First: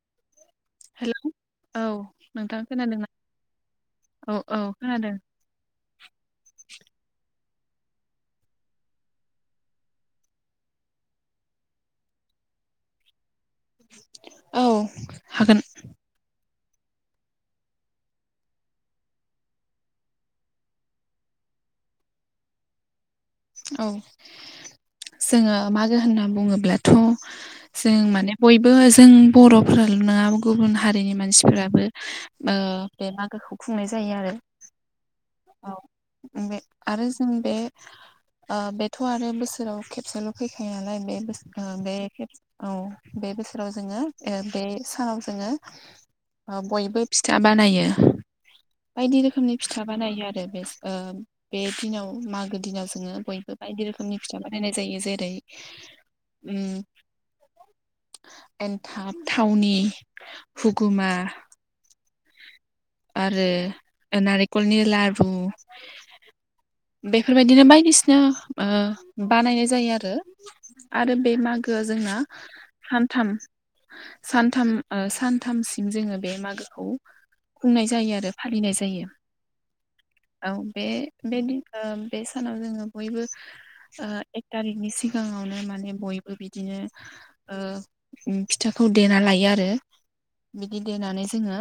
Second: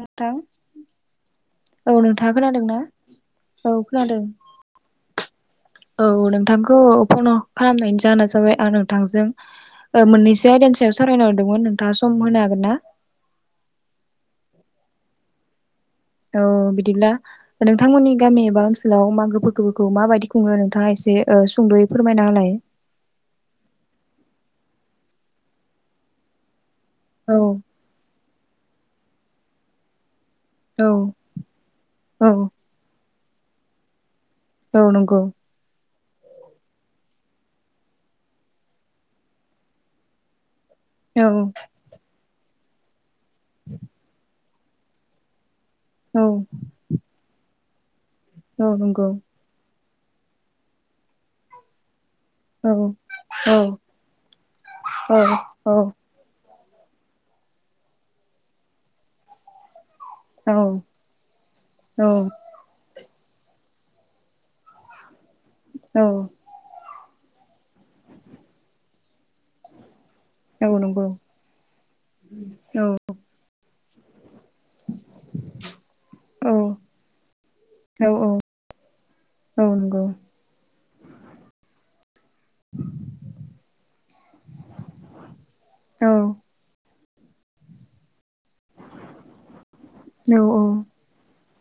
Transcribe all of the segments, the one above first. नोंथां हेल' औ नोंथाङा नोंथां खोनादों ना खोनादोंना औ खोनादों। औ औ खोनादों। औ नोंथांखौ फन खालामनायनि जाना जाबाय आं नोंथांजों ह मोननैसो आयदानि सायाव सावरायनो हरदोंमोन नोंथाङा सम होनो हागोन ना औ हागोन औ बिदिब्ला नोंथांमोननि गामि एबा ओनसोलाव मागो फोरगफोरखौ माबायदि खुङो नोंथाङा एसे सुंद'यै फोरमायना होलाय औ जोङो मागो होनना बुङोब्लाथ' औ जों माने बयबो जों बर'फोराल' नङा गुबुन औ हारिनि मानसिफोराबो औ बे मागोखौ खुंनाय जायो आरो। औ नागौ। बे आरो जों बे ओ बेथ' आरो बोसोराव खेबसेल' फैख खायो नालाय बे औ बसोर बे औ बे बोसोराव जोङो बे सानाव जोङो औ बयबो फिथा बानायो औ नंगौ बायदि रोखोमनि फिथा बानायो आरो बे बे दिनाव मागो औ दिनाव जोङो औ बयबो बायदि रोखोमनि फिथा बानायनाय जायो औ जेरै उम एन्थाब थावनि हुगुमा औ औ आरो नारेंखलनि ला रु बेफोरबाय दिनो बायदिसिना बानायनाय जायो आरो। नंगौ आरो बे मागोआ जोंना औ सानथाम सानथाम सानथामसिम जोङो बे मागोखौ खुंनाय औ जायो आरो औ फालिनाय जायो। औ नंगौ औ बे बे दिन सानाव जोङो बयबो एक थारिखनि सिगाङावनो माने औ बयबो बिदिनो ओ फिथाखौ देना लायो आरो औ बिदि देनानै जोङो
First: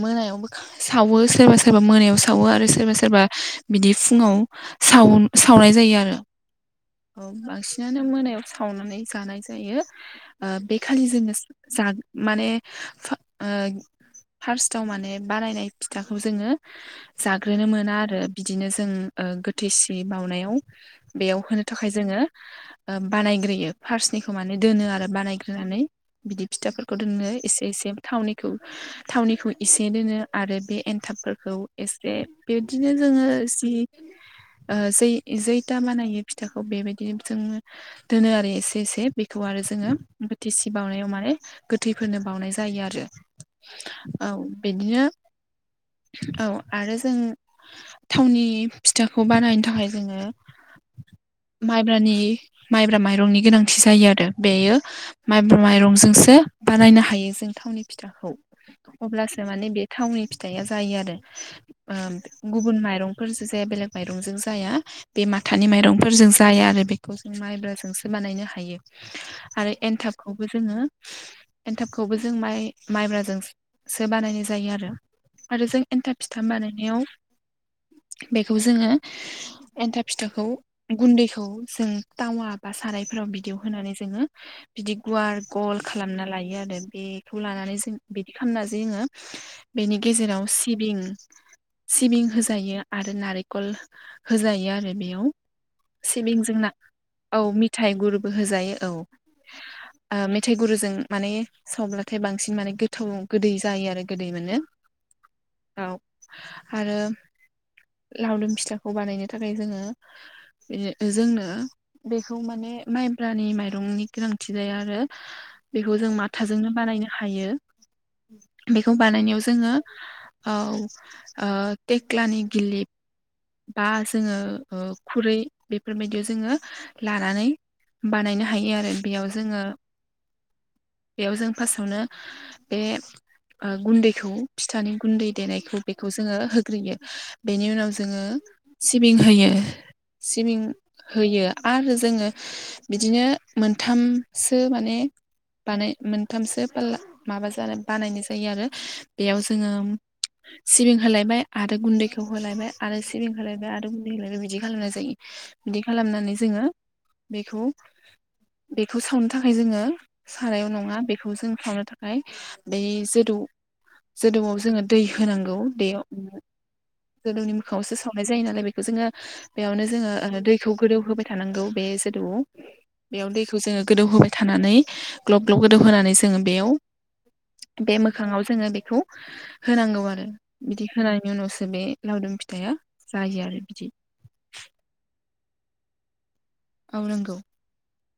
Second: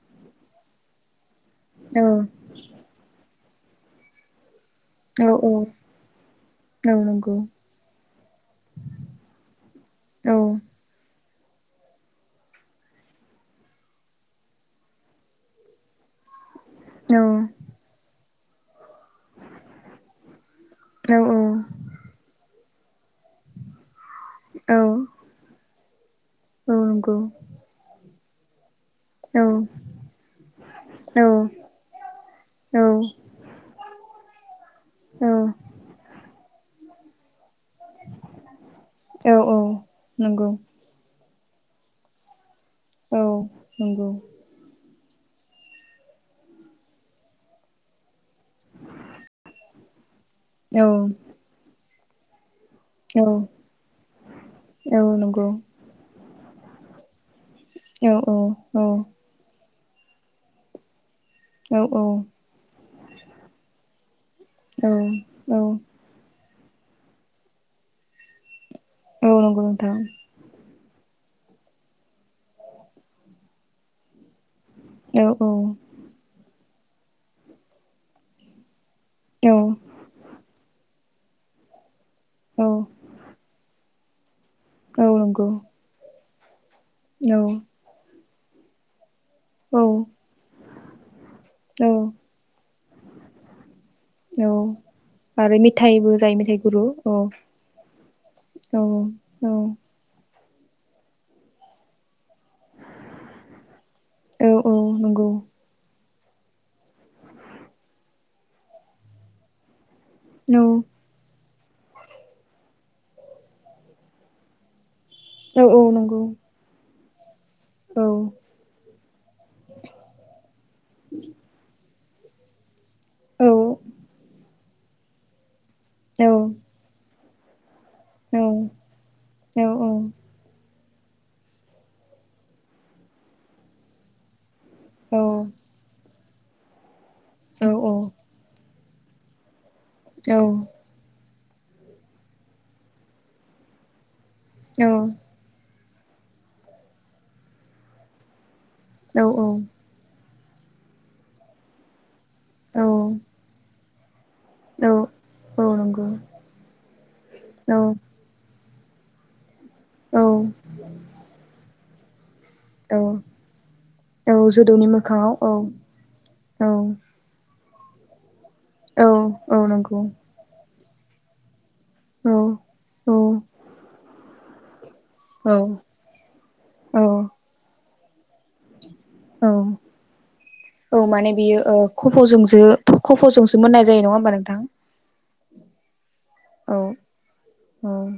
मोनायावबो सावो सोरबा सोरबा औ मोनायाव सावो आरो सोरबा सोरबा बिदि फुङाव साव औ सावनाय जायो आरो। औ नंगौ बांसिनानो मोनायाव सावनानै जानाय जायो औ बे खालि जोङो जा माने सा फार्स्टाव माने बानायनाय फिथाखौ जोङो औ जाग्रोनो मोना आरो। बिदिनो जों गोथै सि बाउनायाव औ बेयाव होनो थाखाय जोङो बानायग्रोयो फार्स्निखौ माने औ दोनो आरो बानायग्रोनानै। बिदि फिथाफोरखौ नंगौ दोननो एसे एसे थावनिखौ औ थावनिखौ इसे दोनो आरो बे औ एन्थाबफोरखौ एसे बिबदिनो जोङो जि जै औ जैथा बानायो फिथाखौ बेबायदि जोङो दोनो आरो एसे एसे बेखौ औ आरो जोङो नंगौ बोथिसि बावनायाव माने गोथैफोरनो बावनाय जायो आरो औ नंगौ औ बिदिनो [inaudible] औ आरो जों थावनि फिथाखौ बानायनो थाखाय जोङो औ माइब्रानि माइब्रा औ माइरंनि गोनांथि जायो आरो बेयो औ माइब्रा माइरंजोंसो बानायनो हायो जों थावनि फिथाखौ अब्लासो माने बे थावनि फिथाइया जायो आरो गुबुन माइरंफोरजों जाया बेलेग माइरंजों जाया बे माथानि नंगौ माइरंफोरजों जाया आरो बेखौ जों माइब्राजोंसो बानायनो हायो। आरो नोंथां एनथाबखौबो जोङो एनथाबखौबो जों माइ माइब्राजोंसो बानायनाय जायो आरो औ आरो जों एन्थाब फिथाम बानाय नायाव बेखौ जोङो औ एन्थाब फिथाखौ गुन्दैखौ जों टावा बा सारायफोराव बिदियाव होनानै जोङो बिदि औ गुवार नंगौ गल खालामना लायो आरो औ बेखौ लानानै जों बिदि खालामना जै जोङो औ बेनि गेजेराव सिबिं औ सिबिं होजायो आरो नारेखल होजायो आरो बेयाव आरो मिथाइबो जायो मेथाइ सिबिंजोंना गुरु औ मिथाइ गुरबो होजायो औ औ। औ ओ मेथाइ गुरुजों माने सावब्लाथाय बांसिन माने गोथौ गोदै जायो आरो। गोदै औ मोनो नंगौ औ। आरो लावदुम फिथाखौ बानायनो थाखाय जोङो औ जोंनो बेखौ माने माइब्रानि माइरंनि गोनांथि जाया आरो औ औ बेखौ जों नंगौ माथाजोंनो बानायनो हायो औ बेखौ बानायनायाव जोङो औ ओ तेक्लानि गिलिब औ बा जोङो खुरै बेफोरबायदियाव औ जोङो लानानै औ बानायनो हायो आरो बेयाव जोङो औ बेयाव जों फार्स्टआवनो बे ओ गुन्दैखौ फिथानि औ गुन्दै देनायखौ बेखौ जोङो होग्रोयो बेनि औ उनाव औ जोङो सिबिं होयो सिबिं होयो आरो जोङो बिदिनो मोनथामसो माने बानाय मोनथामसो पाल्ला माबा जा बानायनाय जायो आरो बेयाव जोङो सिबिं होलायबाय आरो गुन्दैखौ होलायबाय औ औ आरो सिबिं होलायबाय आरो [unintelligible] बिदि खालामनाय औ जायो औ बिदि नंगौ खालामनानै जोङो बेखौ औ बेखौ सावनो थाखाय जोङो औ सारायाव नङा बेखौ जों सावनो थाखाय औ [unintelligible] जोदोवाव जोङो जोदौनि दै मोखाङाव औ होनांगौ दैयाव औ जोदौनि मोखाङावसो सावनाय जायो नालाय बेखौ औ जोङो औ बेयावनो नंगौ जोङो दैखौ गोदौ होबाय थानांगौ बे जोदौ औ औ बेयाव दैखौ जोङो गोदौहोबाय थानानै ग्लब ग्लब गोदौ होनानै जोङो बेयाव औ बे मोखाङाव जोङो बेखौ होनांगौ आरो बिदि औ होननि माने बियो उनावसो ओ बे लावदुम फि खफ'जोंसो खफ'जोंसो मोननाय जायो नङा होमबा नोंथां औ औ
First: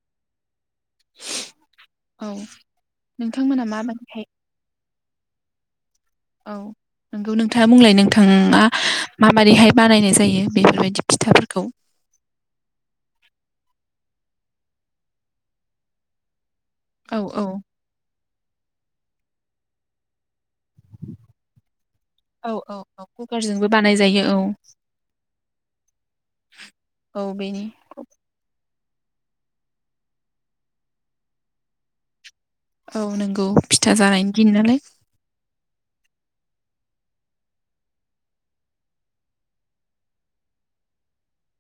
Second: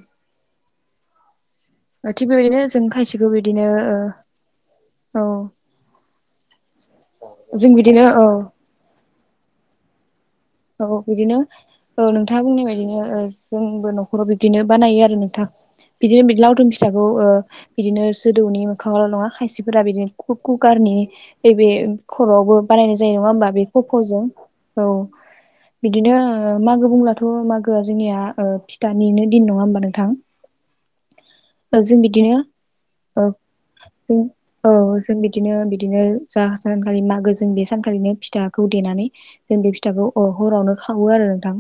ओ थिग औ बेबायदिनो जों खायसेखौ नोंथांमोना बिदिनो माबायदिहाय औ औ नोंगौ नोंथाङा जों बुंलाय बिदिनो औ नोंथाङा माबोरैहाय बानायनाय जायो औ बेफोरबायदि बिदिनो फिथाफोरखौ औ नोंथाङा बुंनाय बायदिनो ओ जोंबो न'खराव बिब्दिनो बानायो आरो नोंथां बिदिनो लावदुम फिथाखौ औ ओ औ बिदिनो जोदौनि मोखाङावल' नङा खायसेफोरा बिदिनो कुकारनि नैबे औ खर'आवबो औ बानायनाय औ जायो नङा होमबा बे कुकारजोंबो बानाय जायो खफ'जों औ बिदिनो मागो बुंब्लाथ' औ बेनि मागोआ जोंनिया ओ फिथानिनो दिन नङा होमबा नोंथां जों बिदिनो औ नंगौ फिथा ज जानायनि दिन औ नालाय जों बिदिनो बिदिनो जा सानखालि मागो जों बे सानखालिनो फिथाखौ देनानै जों बे फिथाखौ अ हरावनो खावो आरो नोंथां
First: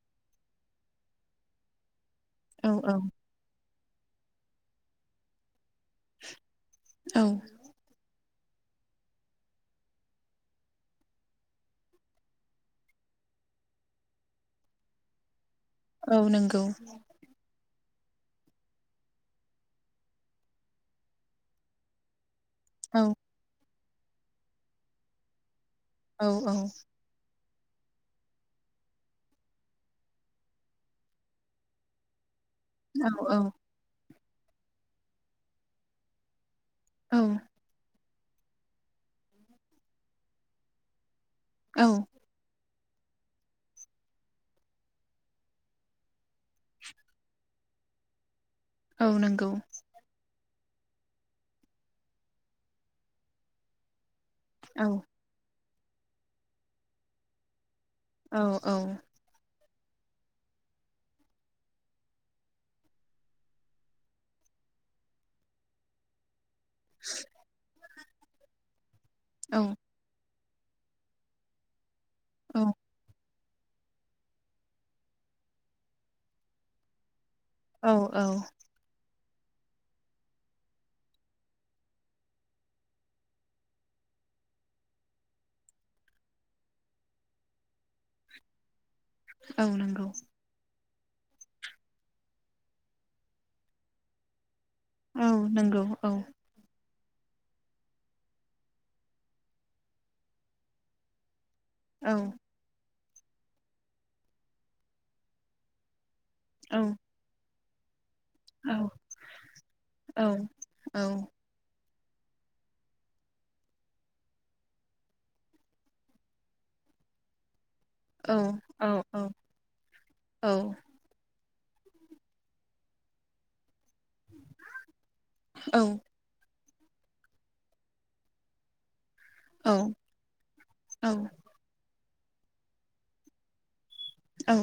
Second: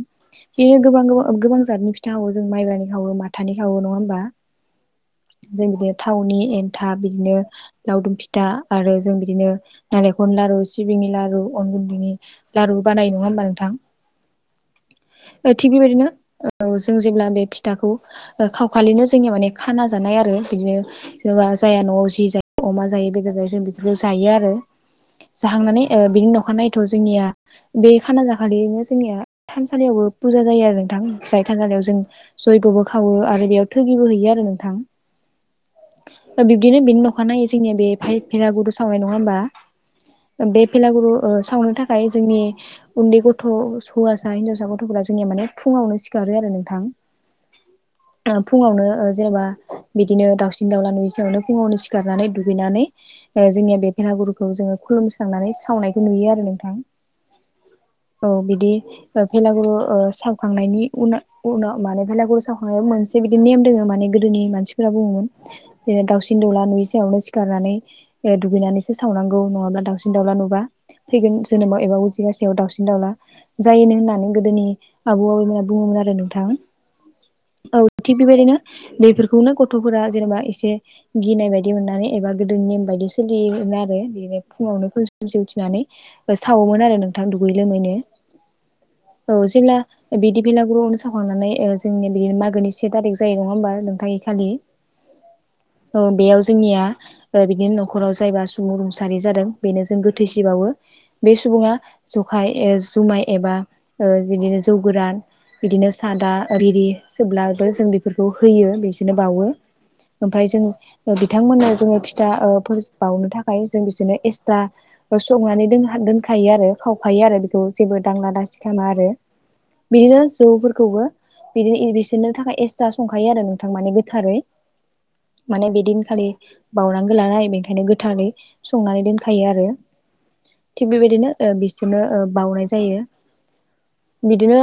बेनो गोबां गोबां गोबां जातनि फि खावो जों औ माइब्रानि खावो माथानि खावो नङा होनबा जों बिदिनो थावनि एन्थाब औ बिदिनो लावदुम फिथ था आरो जों बिदिनो नालेंखरनि लारु सिबिंनि लारु अन गुन्दैनि लारु बानायो नङा होमबा नों थां ओ थिक बेबायदिनो औ नंगौ ओ जों जेब्ला बे फि थाखौ खावखालिनो जोंनिया माने खाना जानाय आरो बिदिनो जेनेबा जाया न'आव जि जा अमा औ जायो बेदर जायो जों बेफोरखौ जायो आरो जाखांनानै ओ बिनि औ नखानायैथ' जोंनिया बे खाना जाखालिनो जोंनिया थानसालियावबो फुजा जायो आरो नोंथां जाय थानसालियाव जों जयग'बो खावो औ आरो बेयाव औ थोगिबो हैयो आरो नोंथां बिब्दिनो बेनि न'खा नायो जोंनिया बे भेलागुरु सावनाय नङा हबा बे भेलागुरु ओ सावनो औ थाखाय जोंनि उन्दै गथ' हौवासा हिनजावसा गथ'फोरा जोंनिया माने फुङावनो सिखारो आरो नोंथां फुङावनो औ जेनेबा नंगौ बिदिनो दाउसिन दावला नुयैसायावनो फुङावनो सिखारनानै दुगैनानै जोंनिया बे भेरागुरु खौ जोङो औ खुलुमस्रांनानै सावनायखौ नुयो आरो नोंथां औ बिदि भेलागुरु ओ सावखांनायनि उनाव उनाव माने भेलागुरि सावखांनायाव मोनसे बिदि नेम दोङ माने गोदोनि मानसिफोरा बुङमोन बे दाउसिन दाउला नुयै सियावनो सिखारनानै ओ दुगैनानैसो सावनांगौ औ नङाब्ला दावसिन दावला नु बा फैगोन जोनोमाव एबा औ उजिगासेयाव दावसिन जायोनो होननानै गोदोनि आबौ आबैमोना बुङोमोन आरो नोंथां औ थिग बेबायदिनो बेफोर खौनो गथ'फोरा जेनेबा एसे गिनाय बायदि मोननानै एबा गोदो नेम बायदि सोलियोमोन आरो बे फुङावनो उथिनानै सावोमोन आरो नोंथां दुयै लोमैनो औ जेब्ला बिदि भेलागुरावनो सावखांनानै जोंनि बे मागोनि से थारिख जायो नङा होमबा नोंथाङ इखालि औ नंगौ औ बेयाव जोंनिया ओ बिदिनो न'खराव जायबा सुबुं रुंसारि जादों बेनो जों गोथैसि बावो बे सुबुङा औ जखाय ए जुमाय एबा ओ बिदिनो जौ गोरान बिदिनो नादा औ रिरि सोब्लाबो जों बेखौ औ होयो बिसिनो बाउवो औ ओमफाय जों औ बिथांमोननो जोङो फि जा ओ फोरिस बावनो थाखाय जों बिसोरनो एक्सथ्रा संनानै दो दोनखायो आरो खावफायो आरो बेखौ जेबो दांला औ दासि औ खालामा आरो औ बिदिनो जौफोरखौबो बिदिनो एदबिसिननो थाखाय एक्सट्रा संखायो आरो नोंथां माने थारै माने बेदिन खालि बावउनांगो लानाय बेनिखायनो गोथारै संनानै दोनखायो आरो औ थिग बेबायदिनो बिसरनो ओ बावनाय जायो औ बिदिनो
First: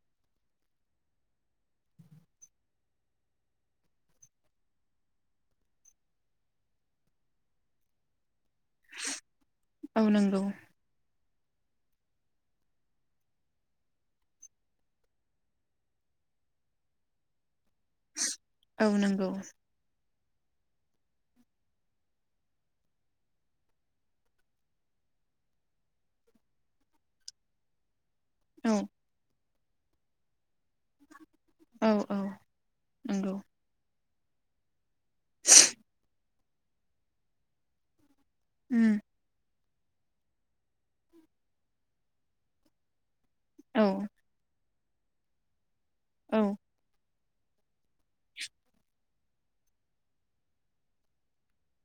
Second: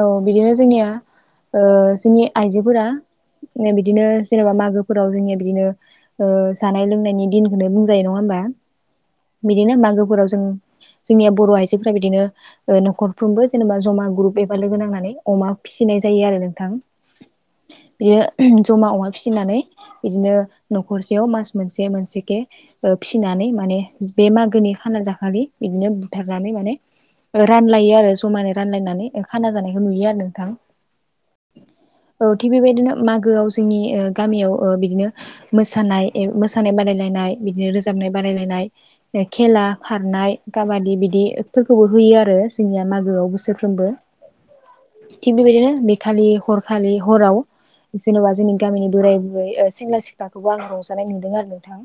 औ बिदिनो जोंनिया ओ जोंनि आइजोफोरा ओ बिदिनो जेनेबा मागोफोराव जोंनिया बिदिनो ओ जानाय लोंनायनि दिनखौनो बुंजायो नङा होमबा बिदिनो औ मागोफोराव जों नंगौ जोंनिया बर' आइजोफोरा बिदिनो ओ न'खरफ्रोमबो जेनेबा जमा ग्रुप एबा लोगो नांनानै अमा फिसि नाय जायो आरो नोंथां बेयो औ जमा अमा नंगौ फिसिनानै बिदिनो न'खरसेयाव मास मोनसे मोनसेखे ओ फिसिनानै माने बे मागोनि खाना जाखालि बिदिनो बुथारनानै माने रानलायो आरो जमानो औ रानलायनानै खाना जानायखौ नुयो आरो नोंथां औ थिग बेबायदिनो औ नंगौ मागोआव जोंनि ओ गामियाव ओ बिदनो मोसानाय ए मोसानाय बादायलायनाय बिदिनो रोजाबनाय उम बादायलायनाय खेला खारनाय काबादि बिदिफोरखौबो होयो आरो जोंनिया मागोआव बोसोरफ्रोमबो औ थिग बेबायदिनो बेखालि औ हरखालि हराव जेन'बा जोंनि गामिनि बोराय बुरै ओ सेंग्रा सिख्लाखौबो आं रंजानाय नुदों आरो नोंथां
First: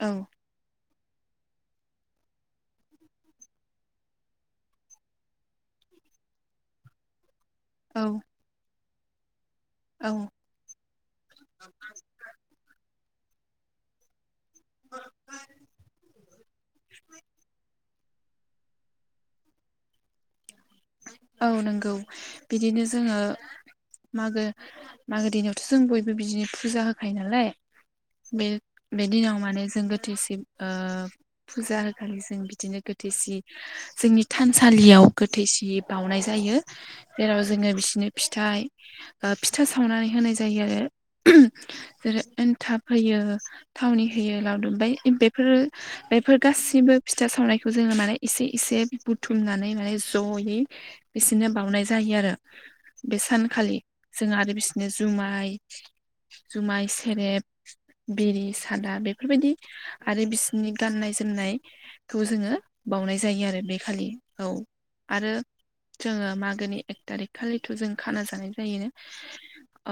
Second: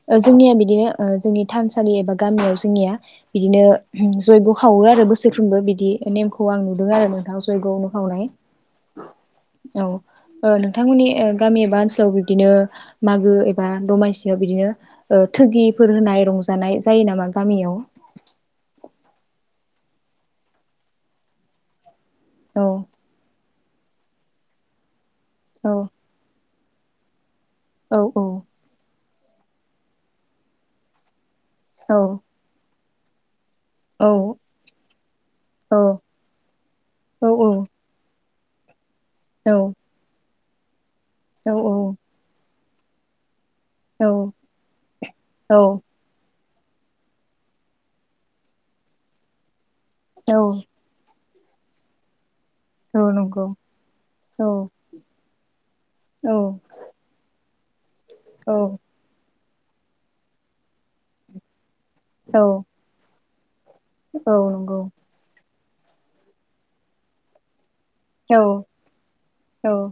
औ ओ जोंनिया बिदिनो ओ जोंनि थानसालि एबा गामियाव जोंनिया बिदिनो जयग' खावो आरो बोसोरफ्रोमबो बिदि नेमखौ आं नुदों आरो नोंथां जयग'नो खावनाय औ ओ नोंथांमोननि ओ गामि एबा ओनसोलाव बिदिनो मागो एबा दमासि बेयाव बिदिनो थगिफोर होनाय रंजानाय जायो नामा गामियाव औ नंगौ औ बिदिनो जोङो मागो मागो दिनावथ' औ जों बयबो बिदिनो फुजा होखायो नालाय औ बे बे दिनाव माने जों गोथैसिम ओ फुजा औ होखालि जों बिदिनो गोथैसि औ जोंनि थानसालियाव गोथैसि औ बावउनाय जायो जेराव औ जोङो बिसिनो फिथाइ ओ फिथा सावनानै होनाय जायोआरो औ औ थाब होयो औ थावनि होयो औ गासिबो फिथा सावनायखौ जोङो माने एसे एसे बुथुमनानै माने औ जयै बिसोरनो बाउनाय जायो आरो औ बे नंगौ सानखालि जों औ आरो बिसनो जुमाय औ जुमाय सेरेब बिरि औ सादा बेफोरबायदि आरो बिसोरनि गाननाय जोमनाय खौ औ जोङो बाउनाय जायो आरो बे खालि औ आरो जोङो मागोनि एक थारिख खालि थ' जों खाना औ जानाय जायो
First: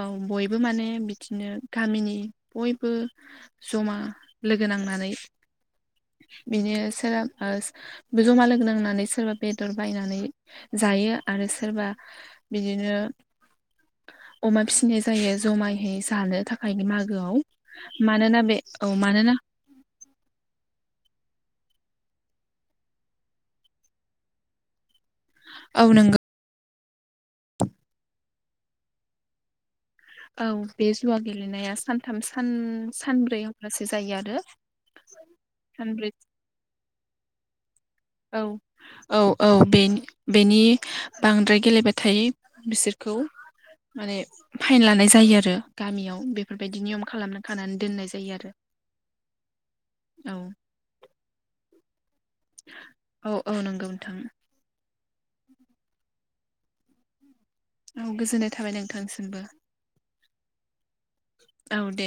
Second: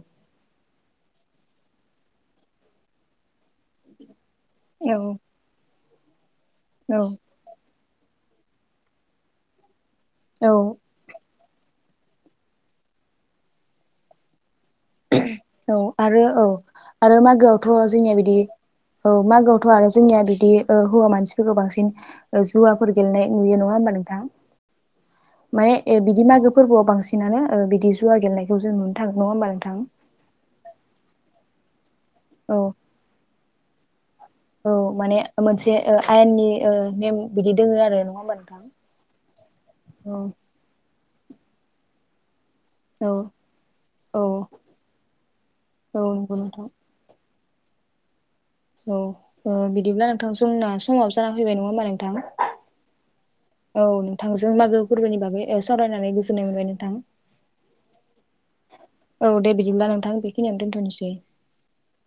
औ बयबो माने बिदिनो गामिनि बयबो जमा लोगो नांनानै बिनो औ सो बे जमा लोगो नांनानै सोरबा बेदर बायनानै जायो आरो सोरबा बिदिनो अमा फिसिनाय जायो जमायै आरो जानो औ थाखाय आरो मागोआव मानोना बे औ मानोना गावथ' आरो जोंनिया बिदि ओ हौवा मानसि खौ बांसिन जुवाफोर गेलेनाय नुयो नङा होमबा नोंथाङा माये औ ए नों बिदि मागो फोरबोआव बांसिनानो ओ बिदि जुवा गेलेनायखौ जों नुनो थांगोन नङा होमबा नोंथां औ बे जुवा गेलेनाया सानथामान औ सान आरो औ माने मोनसे ओ सानब्रै आयेननि ओ नेम बिदि दोङो आरो नङा होमबा औ नोंथां औ औ बेन औ बेनि बांद्राय गेलेबायथाय बिसोरखौ औ माने औ फाइन लानाय जायो आरो औ गामियाव नंगौ नोंथां बेफोरबायदि नियम खालामना खानानै औ ओ बिदिब्ला नोंथां औ जोंना समाव जाना फैबाय नङा होमबा नोंथां [unintelligible] [inaudible] औ नंगौ नोंथां औ नोंथांजों औ मा गोजोननाय थाबाय नोंथांसिमबो औ दे औ